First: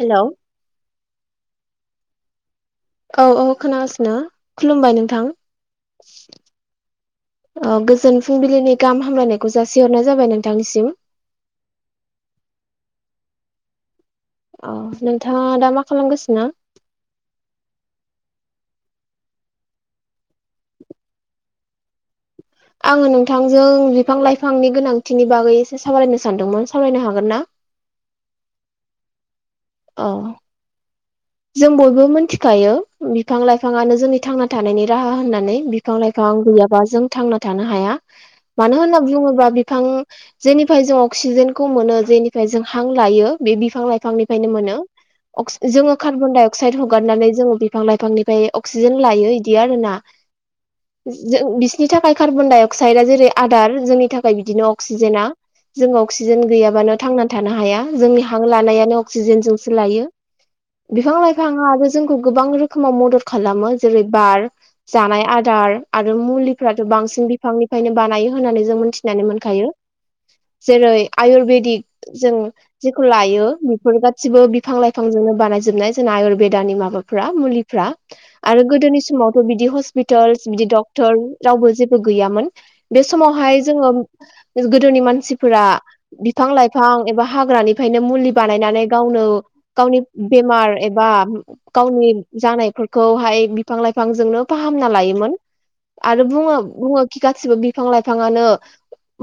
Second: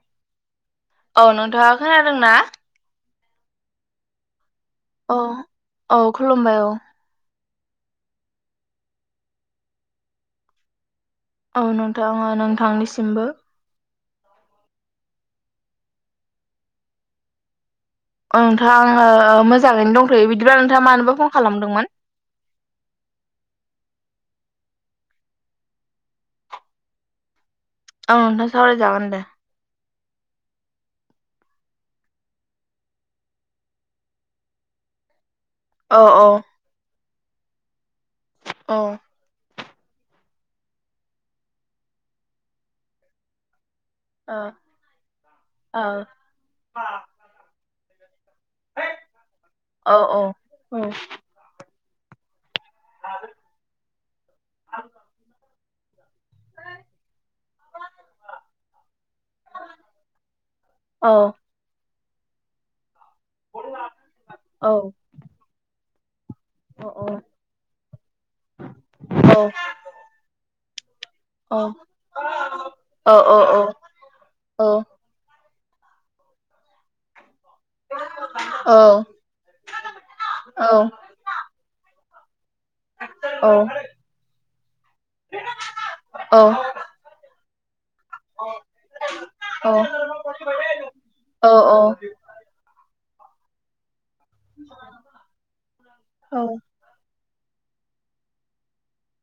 Hello औ नोंथाङा खोनादोंना औ औ खोनागासिनो खुलुमबाय औ नोंथां औ खुलुमबाय औ गोजोन फुंबिलिनि गाहाम हामलायनायखौ जासिहरनाय जाबाय नोंथांनिसिम औ नोंथां ओ नोंथांनिसिमबो औ नोंथाङा दा मा खालामगासिनो ओ नोंथाङा आङो मोजाङैनो दंथ'यो बिदिब्ला नोंथाङा मानोबा फन खालामदोंमोन। आङो नोंथांजों बिफां लाइफांनि गोनांथिनि बागै एसे सावरायनो सानदोंमोन सावरायनो हागोन ना औ नोंथां सावरायजागोन दे औ जों बयबो मिथिखायो बिफां लाइफाङानो जोंनि थांना थानायनि राहा होननानै औ बिफां औ लाइफां गैयाबा जों थांना थानो हाया मानो औ होनना बुङोबा। बिफां जेनिफ्राय जों अक्सिजेनखौ मोनो जेनिफ्राय जों हां लायो बे बिफां लाइ औ बिफांनिफ्रायनो मोनो औ जोङो कार्बन डाय अक्साइड हगारनानै जों बिफां लाइफांनिफ्राय अक्सिजेन लायो बिदि आरोोना औ जों बिसोरनि थाखाय कार्बन डाइ अक्साइडआ जेरै आदार जोंनि थाखाय बिदिनो अक्सिजेना। जोंङो अक्सिजेन गैयाबानो थांनानै थानो हाया जोंनि हां लानायानो अक्सिजेनजोंसो लायो औ बिफां लाइफाङा आरो जोंखौ गोबां रोखोमाव मदद खालामो जेरै बार औ जानाय आदार आरो मुलि फ्राथ' औ बांसिन बिफांनिफ्रायनो बानायो होननानै जों मोनथिनानै मोनखायो जेरै आयुरवेदिक जों जेखौ औ औ लायो औ बेफोर गासिबो औ बिफां लाइफां बिफांजोंनो बानायजोबनाय जोंना आयुरवेदानि माबाफ्रा मुलिफ्रा आरो गोदोनि समावथ' बिदि हस्पितालस बिदि डक्टर रावबो जेबो गैयामोन बे समावहाय जोङो गोदोनि मानसिफोरा बिफां लाइफां एबा हाग्रानिफ्रायनो मुलि बानायनानै गावनो गावनि बेमार एबा गावनि जानायफोरखौहाय बिफां लाइफांजोंनो फाहामना लायोमोन आरो बुङो बुङो खि गासिबो बिफां लाइफाङानो।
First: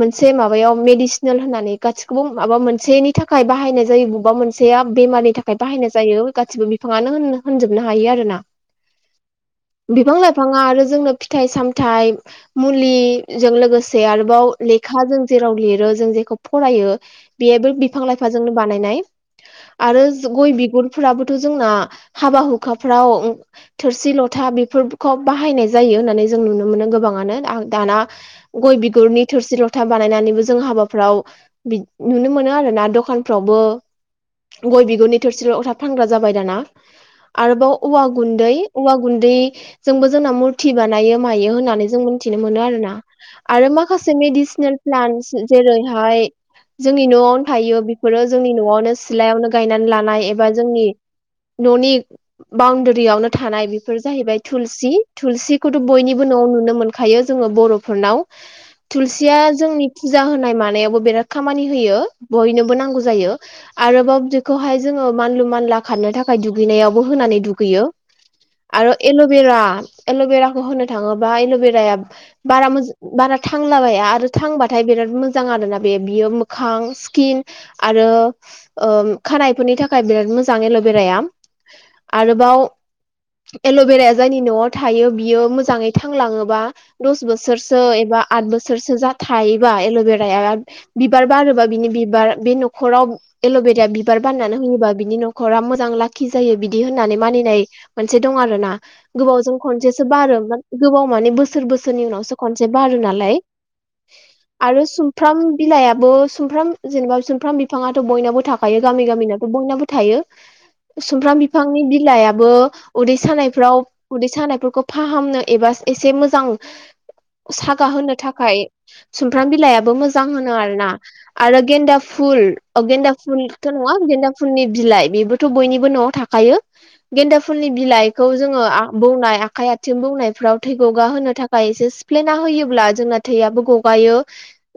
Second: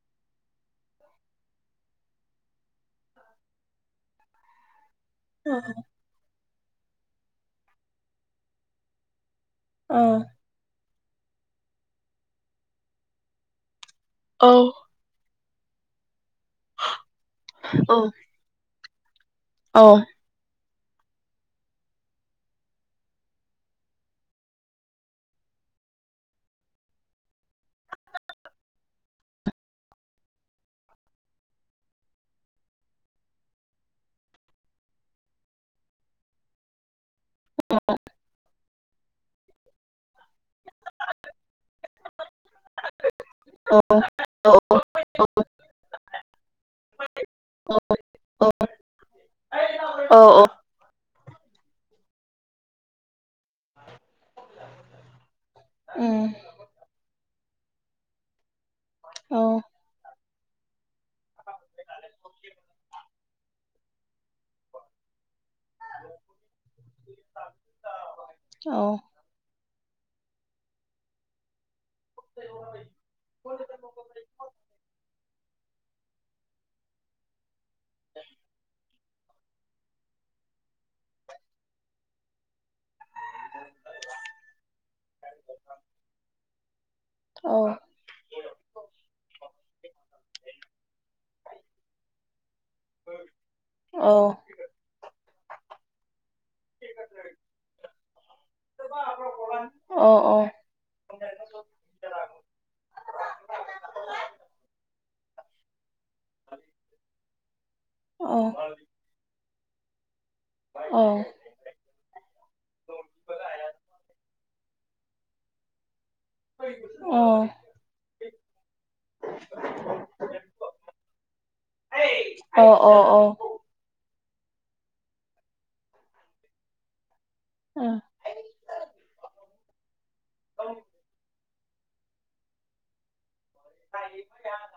मोनसे माबायाव मेडिसिनेल होननानै गासिखौबो माबा मोनसेनि थाखाय बाहायनाय जायो बबेबा मोनसे [unintelligible] बेमारि। बाहायनाय जायो गासिबो बिफाङानो होनजोबनो हायो आरोना बिफां लाइफां बिफाङा आरो जोंनो फिथाइ सामथाइ मुलि जों लोगोसे आरोबाव लखा जों जेराव लिरो जों जेखौ फरायो बेबो औ बिफां लाइफां जोंनो बानायनाय औ आरो गय बिगुरफोराबोथ' जोंना हाबा हुखाफ्राव थोरसि लथा बेफोरखौ बाहायनाय जायो होननानै जों नुनो मोनो गोबाङानो दाना। गय बिगुरनि थोरसि लथा बानायनानैबो जों हाबाफ्राव नुनो मोनो आरोना दखानफ्रावबो गय बिगुरनि थोरसिल' लथाब फानग्रा जाबाय दाना आरोबाव औवा गुन्दै। औवा गुन्दै जोंबो जोंना मुर फुथि बानायो मायो होननानै जों मिथिनो मोनो आरोना आरो अ नंगौ माखासे मेदिसिनेल अ लान्स जेरैहाय जोंनि न'आवनो थायो बेफोरो जोंनि न'आवनो सिलायावनो गायनानै अ लानाय एबा जोंनि। न'नि बाउनडारियावनो थानाय बेफोर जाहैबाय थुलसि थुलसिखौथ' बयनिबो न'आव नुनो मोनखायो जोङो बर'फोरनाव थुलसिया जोंनि फुजा होनाय मानायावबो बिराद खामानि होयो बयनोबो नांगौ जायो आरोबाव बेखौहाय जो मानलु मानला खारनो थाखाय दुगैनायावबो होनानै दुगैयो आरो एल एरा एल'भेराखौ होनो थाङोबा एल'भेरा बारा मो-बारा थांलाबाया आरो थांबाथाय बिराद मोजां। आरोना बे बियो मोखां स्किन आरो ओ खानाइ बे फोरनि थाखाय बिराद मोजां एल'भेराया आरोबाव एल'बेराया जायनि न'आव थायो बियो मोजाङै थांलाङोबा दस बोसोरसो एबा। आद बोसोरसो जा थायोबा एल'भेराया। बिबार बारोबा बिनि बिबार बे न'खराव एल'बेरा बिबार बाननानै होयोबा बिनि नख'रा मोजां लाखि खि जायो बिदि होननानै मानिनाय मोनसे दं आरोना गोबावजों खनसेसो बारोमोन। गोबाव माने बोसोर बोसोरनि उनावसो खनसे बारो नालाय आरो सुमफ्राम। बिलाइआबो सुमफ्राम जेनेबा सुमफ्राम बिफाङाथ' बयनाबो थाखायो गामि गामिनाथ' बयनावबो थायो। समब्राम बिफां बिफांनि बिलाइाबो उदै सानायफ्राव उदै सानायफोरखौ फाहामनो एबा एसे मोजां सागा होनो थाखाय सुमफ्राम बिलाइाबो मोजां होनो आर ना आरो गेन्दा फुल औ गेन्दा फुल थ' नङा गेन्दा फुलनि बिलाइ बेबोथ' बयनिबो न'आव थाखायो गेन्दा फुलनि बिलाइखौ जोङो बौनाय आखाइ आथिं बौनायफ्राव थै ग'गा होनो थाखाय। सिफ्लेना होयोब्ला जोंना थैआबो गगायो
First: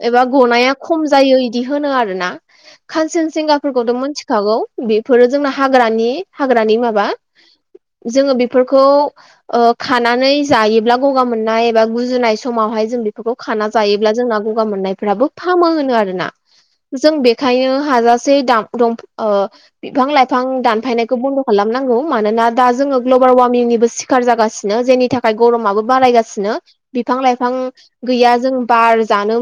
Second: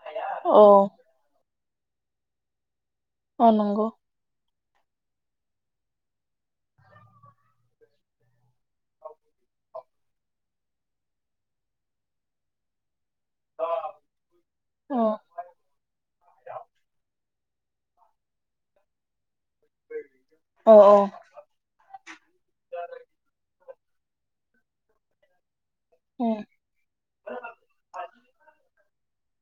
एबा औ गनाया खम जा बिदि होनो आरोना खानसे अ नंगौ मोनथिखागौ बेफोरो जोंना हाग्रानि हाग्रानि माबा? जोङो बेफोरखौ ओ खानानै जायोब्ला गगा मोननाय एबा गुजुनाय समावहाय जों खाना जायोब्ला जोंना गगा औ मोननायफ्राबो फामो होनो आरोना जों बे बेंखायनो हाजासे ओ बिफां लाइफां औ औ दानफायनायखौ बन्द खालामनांगौ मानोना दा जोङो ग्लबेल वार्मिंनिबो सिखार जागासिनो जेनि थाखाय। गरमाबो औ बारायगासिनो बिफां लाइफां गैया जों बार जानो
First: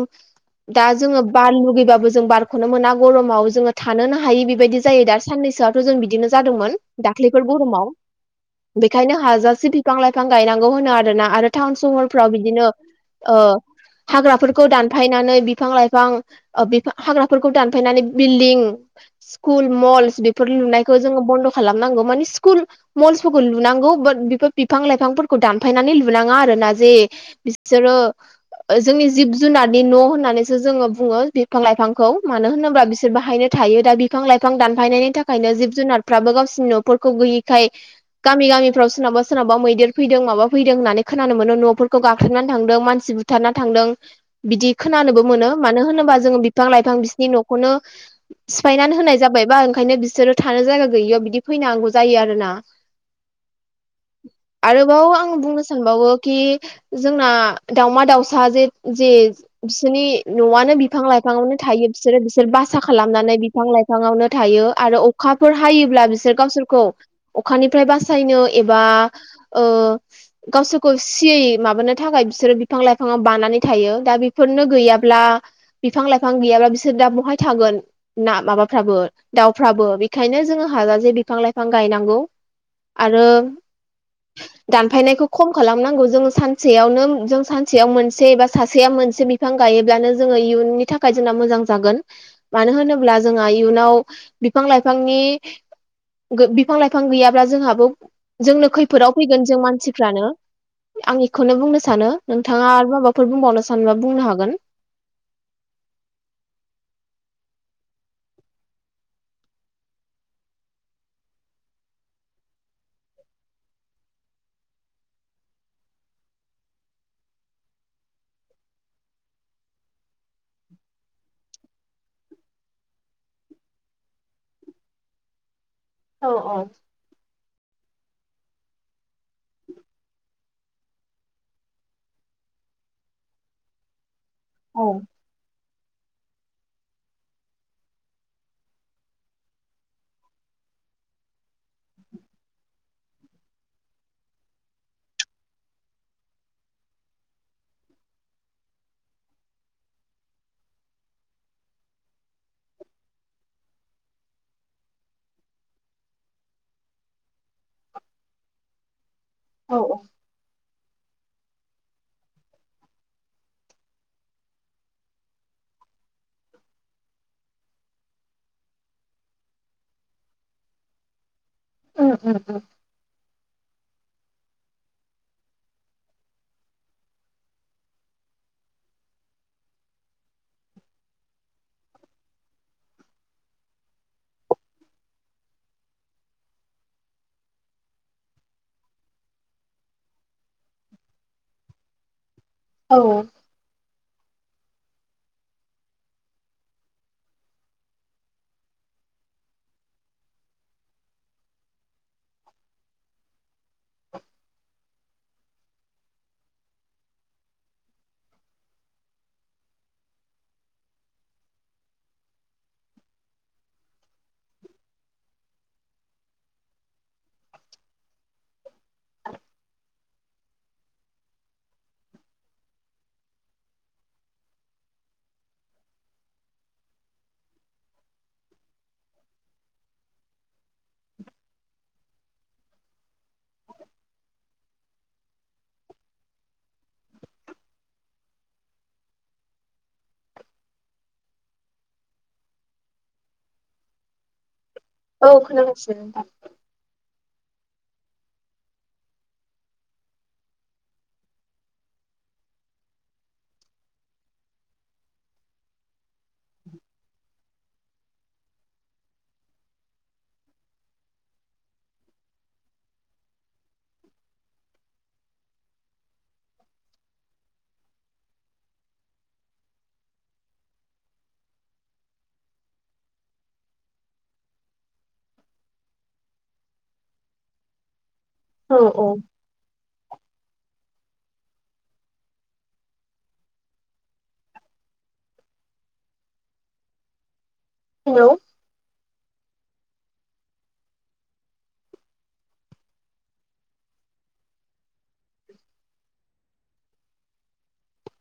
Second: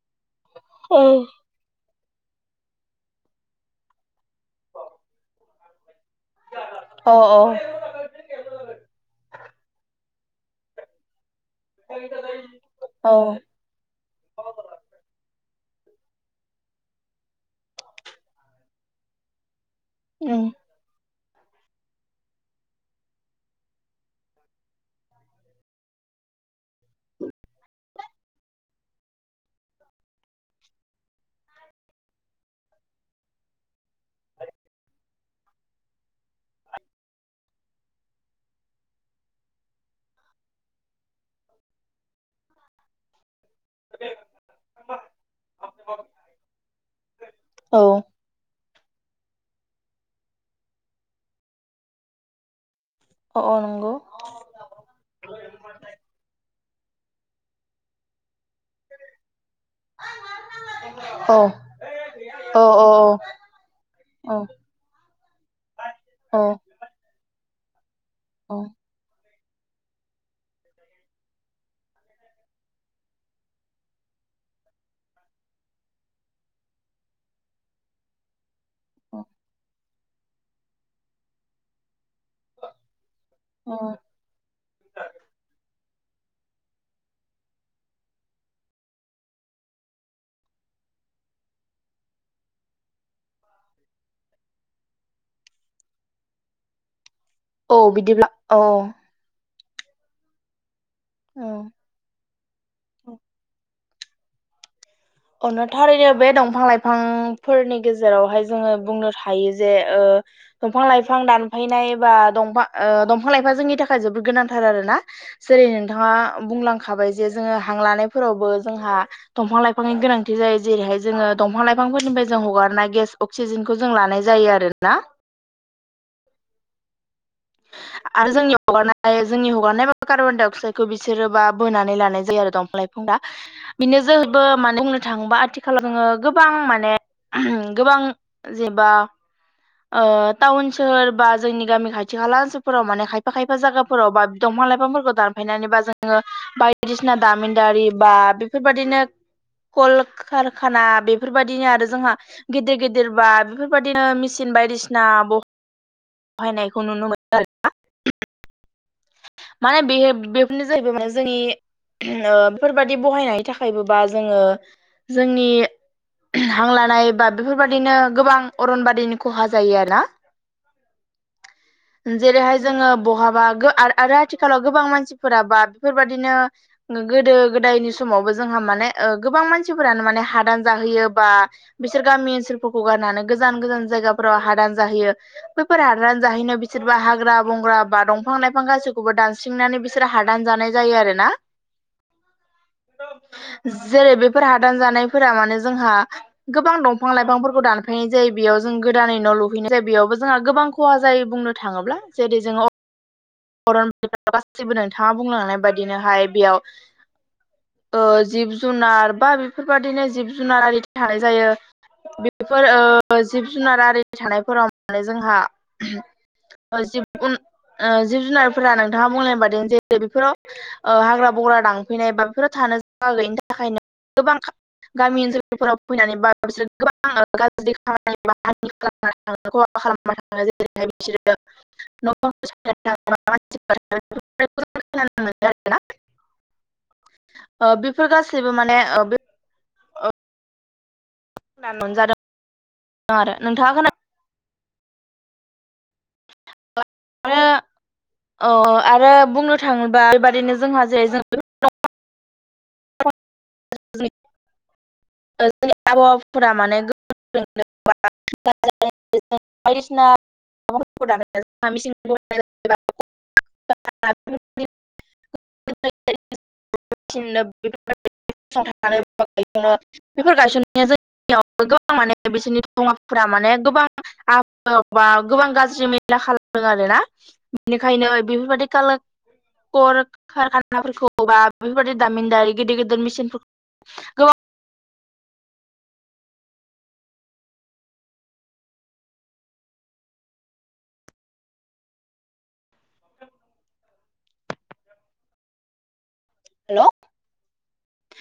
दा जोङो बार लुगैबाबो जों बारखौनो मोना गरमाव जोङो। थानोनो हायि बेबायदि जायो दा साननैसोआथ' जों बिदिनो जादोंमोन औ दाख्लैफोर गरमाव। बेखायनो हाजासे बिफां लाइफां गायनांगौ होनो आरोना आरो। टाउन सहरफ्राव बिदिनो हाग्राफोरखौ दानफायनानै बिफां लाइफां। हाग्राफोरखौ दानफायनानै बिल्डिं स्कुल मलस बेफोर लुनाय। जोङो बन्द' खालामनांगौ मानि स्कुल मल्सफोरखौ लुनांगौ बाट बेफोर बिफां लाइफांफोरखौ दानफायनानै लुनाङा आरोना जे बिसोरो जोंनि जिब जुनारनि न' होननानैसो जोङो बुङो बिफां-लाइफांखौ मानो होनोब्ला बिसोर बाहायनो। थायो दा बिफां-लाइफां दानफायनायनि थाखायनो जिब जुनारफ्राबो गावसिनि न'फोरखौ गैयैखाय। गामि गामिफ्राव सोरनावबा सोरनावबा मैदेर फैदों माबा फैदों होननानै खोनानो मोनो न'फोरखौ गाख्लेबनानै थांदों मानसि बु बुथारना थांदों बिदि खोनानोबो मोनो मानो होनोबा जोङो बिफां-लाइफां बिसिनि न'खौनो। सिफायनानै होनाय जाबायबा ओंखायनो बिसोरो थानो जायगा गैयियाव बिदि फैनांगौ जायो आरो ना। अ अ नंगौ। आरोबाव आं बुंनो सानबावो कि जोंना दावमा दावसा जे जे बिसोरनि न'आनो बिफां लाइफांावनो थायो बिसोरो बिसोर बासा खालामनानै। बिफां लाइफाङावनो थायो आरो अखाफोर हायोब्ला बिसोर औ गावसोरखौ। अखानिफ्राय बासायनो एबा ओ गावसोरखौ सियै माबानो थाखाय बिसोरो बिफां लाइफाङाव बानानै थायो दा फोरनो गैयाब्ला बिफां लाइफां गैयाब्ला बिसोर दा बहाय थागोन। ना माबाफ्राबो दाउफ्राबो। बेखायनो जोङो हाजासे बिफां लाइफां गायनांगौ आरो। ओम। [inaudible] दानफायनायखौ खम खालामनांगौ जों सानसेयावनो जों सानसेयाव मोनसे एबा सासेया मोनसे बिफां गायोब्लानो जोङो इयुननि थाखाय जोंना मोजां जागोन मानो होनोब ब्ला जोंहा इयुनाव बिफां लाइफांनि बिफां लाइफां गैयाब्ला औ जोंहाबो बिदिब्ला औ जोंनो खैफोदाव फैगोन जों मानसिफ्रानो आं औ बेखौनो बुंनो सानो नोंथाङा आरो औ माबाफोर बुंबावनो सानबा बुंनो हागोन। अनो थारैनो बे दंफां लाइफांफोरनि गेजेरावहाय जोङो बुंनो हायो जे ओ दंफां लाइफां दानफानाय बा दंफा- दंफां लाइफां जोंनि थाखाय जोबोद गोनांथार आरो ना। जेरै नोंथाङा बुंलांखाबाय जे जोङो हां लानायफोरावबो जोंहा दंफां लाइफां फांनि गोनांथि जायो जेरैहाय जोङो दंफां लाइफांफोरनिफ्राय जों हगारनाय गेस अक्सिजेनखौ जों लानाय जायो आरोना। औ औ। आरो जोंनि हगारनाय जोंनि हगारनाय ब कार्बनडाय अक्साइदखौ बिसोरोबा बोनानै लानाय जायो आरो दंफा लाय दा बिनो जोहै बो औ माने बुंनो थाङोबा आथिखालाव जोङो गोबां माने गोबां जेबा ओ टाउन सहोर बा जोंनि गामि खाथि खाला ओनसोलफोराव माने खायफा खायफा जागा फ्राव बा दंफां लाइफांफोरखौ दानफायनानैबा जोङो बायदिसिना दामिन दारि बा बेफोरबायादिनो कलकारखाना बेफोरबायदिनो आरो जोंहा गिदिर गिदिर बा बेफोरबायदिनो मिसि बायदिसिना बो बहायनायखौ नुनो मोनो। औ माने बे [unintelligible] जाहैबाय मान जोंनि बेफोरबादि बहायनायनि थाखायबो बा जोङो जोंनि हां लानाय बा बेफोरबायाददिनो गोबां अरनबादिनि खहा जायो आरो नाव उम उम जेरैहाय उम जोङो बहाबा गो आरो आथिखालाव गोबां मानसिफोराबा बेफोरबाददिनो गोदो गोदायनि समावबो जोंहा माने गोबां मानसिफोरानो माने हादान जाहोयो बा बिसोर गामि ओनसोलफोरखौ गारनानै गोजान गोजान जायगाफोराव हादान जाहैयो। हादान जाहैनो बिसोरबा हाग्रा बंग्रा बा दंफां लाइफां गाैखौबो दानस्रिनानै बि सोर हादान जानाय जायो आरो ना। औ। जेरै बेफोर हादान जानायफोरा माने जोंहा गोबां दंफां लाइफांफोरखौ दानफायनाय जायो बेयाव जों गोदानै न' लुहैनाय जायो बेयावबो जोंहा गोबां खहा जायो बुंनो थाङोब्ला जेरै जोङो [unintelligible] गासिबो नोंथाङा बुंलांनाय बायदिनोहाय बेयाव ओ जिब जुनार बा बेफोरबाददिनो जिब जुनार आरि थानाय जायो। बेफोर जिब जुनार आरि थानायफोराव माने जोंहा जिबु उन ओ जिब जुनारफोरा नोंथाङा बुंनायबादिनो जे बेफोराव ओ हाग्रा बग्रा दांफैनाय बा बेफोर थानो गैयिनि थाखायनो गोबां गामि ओनसोलफोराव फैनानै बा बिसोरो गोबां गाज्रि खामानि [unintelligible] [unintelligible] [unintelligible] ओ बेफोर गासैबो माने ओ [unintelligible] आरो नोंथाङा खोना औ खोनागासिनो नोंथां। आरो [inaudible] अ आरो बुंनो थाङोबा बेबादिनो जोंहा जेरै जों [unintelligible] जोंनि आबहावबाफोरा माने [unintelligible] बायदिसिना [unintelligible] [unintelligible] [inaudible] [unintelligible] [unintelligible] बिसोरनि दमाफोरा माने गोबां [unintelligible] गोबां गाज्रि [unintelligible] खालामदों आरोना बिनिखायनो बेफोरबायदि औ औ खानाफोरखौ बा बेफोरबादि दामिनदारि गिदिर गिदिर मेसिन गोबां हेल' [inaudible] हेल'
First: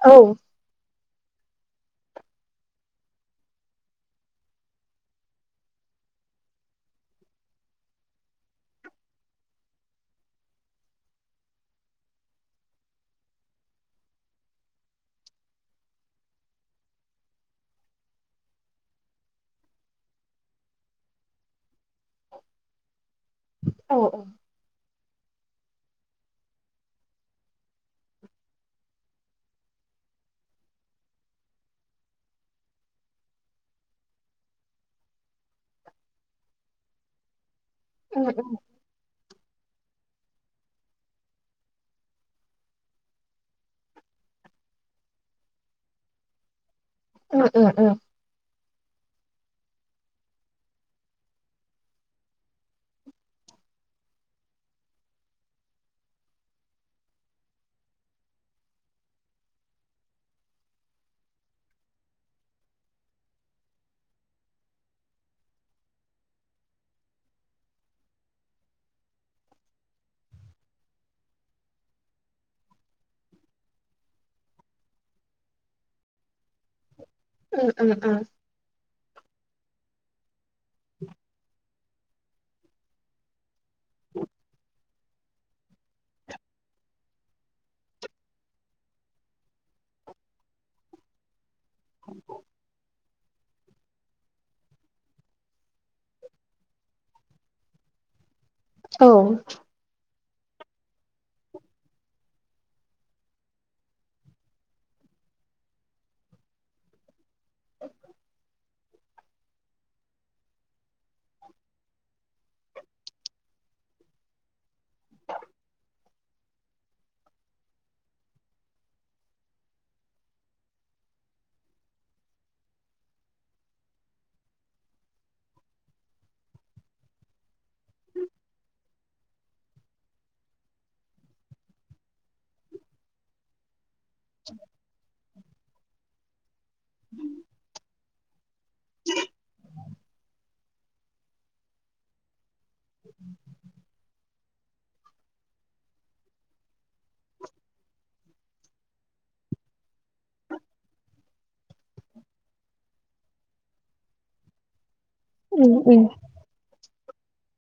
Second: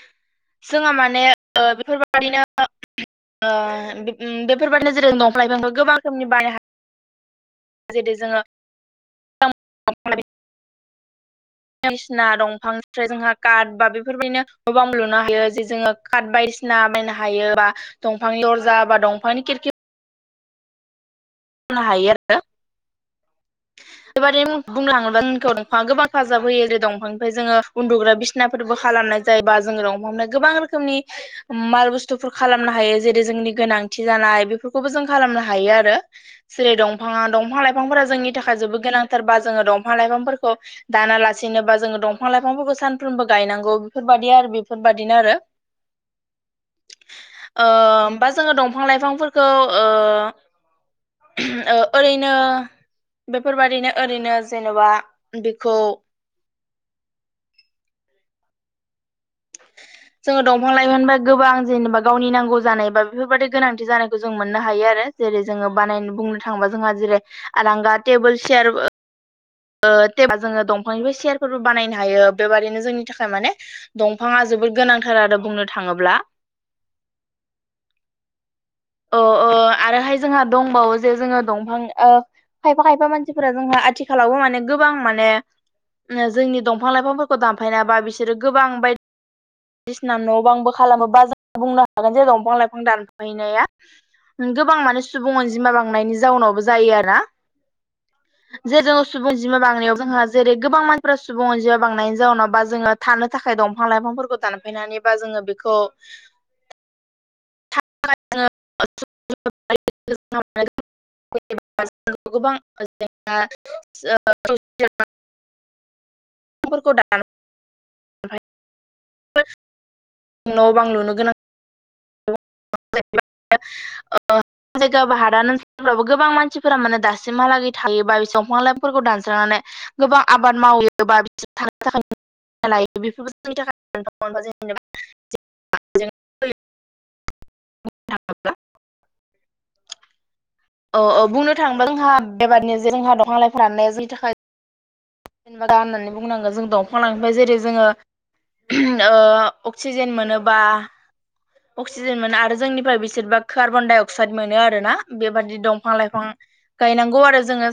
औ जोंहा माने ओ बेफोरबादिनो बेफोरबादिनो जेर दंफां लाइफांखौ गोबां रोखोमनि बानायनो हायो। जेरै जोङो दंफां लाइफां बायदिसिना दंफांनिफ्राय जोंहा कारट बा बेफोरबायदिनो गोबां लुनो हायो जे जोङो काट बायसिना बायनो हायो बा दंफांनि दरजा बा दंफांनि खिरखि बुंनो हायो आरो औ बेबादि बुंलाङोबा नोंखौ दंफां गोबां हेफाजाब होयो ओेरै दंफांनिफ्राय जोङो उन्दुग्रा बिसिनाफोरबो खालामनाय जायो बा जोङो दंफांनिफ्राय गोबां रोखोम जोंनि माल बुस्थुफोर खालामनो हायो जेरै जोंनि गोनांथि जानाय बेफोरखौबो जों खालामनो हायो आरो। जेरै दंफाङा दंफां लाइफांफोरा उम जोंनि थाखाय जोबोद गोनांथार बा जोङो दंफां लाइफांफोरखौ दानालासिनोबा जोङो दंफां लाइफांफोरखौ सानफ्रोमबो गायनांगौ बेफोरबायदि आरो बेफोरबादिनो आरो [inaudible] उम ओ उम बा जोङो दंफां लाइफांफोरखौ ओ ओरैनो बेफोरबादिनो ओरैनो जेनेबा बेखौ [inaudible] जोङो दंफां लाइमोनबा गोबां जेनेबा गावनि नांगौ जानाय बा बेफोरबाददि गोनांथि जानायखौ जों मोननो हायो आरो। जेरै जोङो बानायनो बुंनो थाङोबा जोंहा जेरै आरांगा टेबोल चियारबो ओ टे- जोङो दंफांनिफ्राय सेयारफोरबो बानायनो हायो। बेबादिनो जोंनि थाखाय माने दंफाङा जोबोद गोनांथार आरो बुंनो थाङोब्ला। उ उ उ अ ओ- आरोहाय जोंहा दंबावो जे जोङो दंफां ओ खायफा खायफा मानसि मानसिफोरा जोंहा आथिखालावबो माने गोबां माने जोंनि दंफां लाइफांफोरखौ दानफायनाबा बिसोरो गोबां बायदि बिसिना न'आव बांंबो खालामो बा बुंनो हागोन जायगा दंफां लाइफां दान नाया गोबां माने सुबुं अनजिमा बांनायनि जाउनावबो जायो आरो ना। जे जोङो औ सुबुंजमा बांनायाव जोंहा जेरै गोबां मानसिफ्रा सुबुं अनजिमाया बांनायनि जाउनाव बा जोङो थानो थाखाय दंफां लाइफांफोरखौ दानफायनानैबा जोङो बेखौ [inaudible] [unintelligible] गोबां ज [unintelligible] [unintelligible] ब [unintelligible] न' बां लुनो गोनां [unintelligible] [inaudible] [unintelligible] होमबाबो गोबां मानसिफोरा माने दासिमहालागै थायोबा बे दंफां लाइफोरखौ दानस्रांनानै गोबां आबाद मावोबा बिसोर थांनो [unintelligible] बेफोरबो जोंनि थाखाय [unintelligible] [inaudible] [unintelligible] औ औ बुंनो थाङोबा जोंहा बेबायदिनो जे जोंहा दंफा लाइफाफोरा जोंनि थाखाय जेनेबा गा होननानै बुंनांगोन जों दंफां लाइफांनिफ्राय जेरै जोङो अक्सिजेन मोनोबा अक्सिजेन मोनो आरो जोंनिफ्राय बिसोरबा कार्बन डाइ अक्साइड मोनो आरो ना बेबादि उम दंफां उम लाइफां गायनांगौ आरो जोङो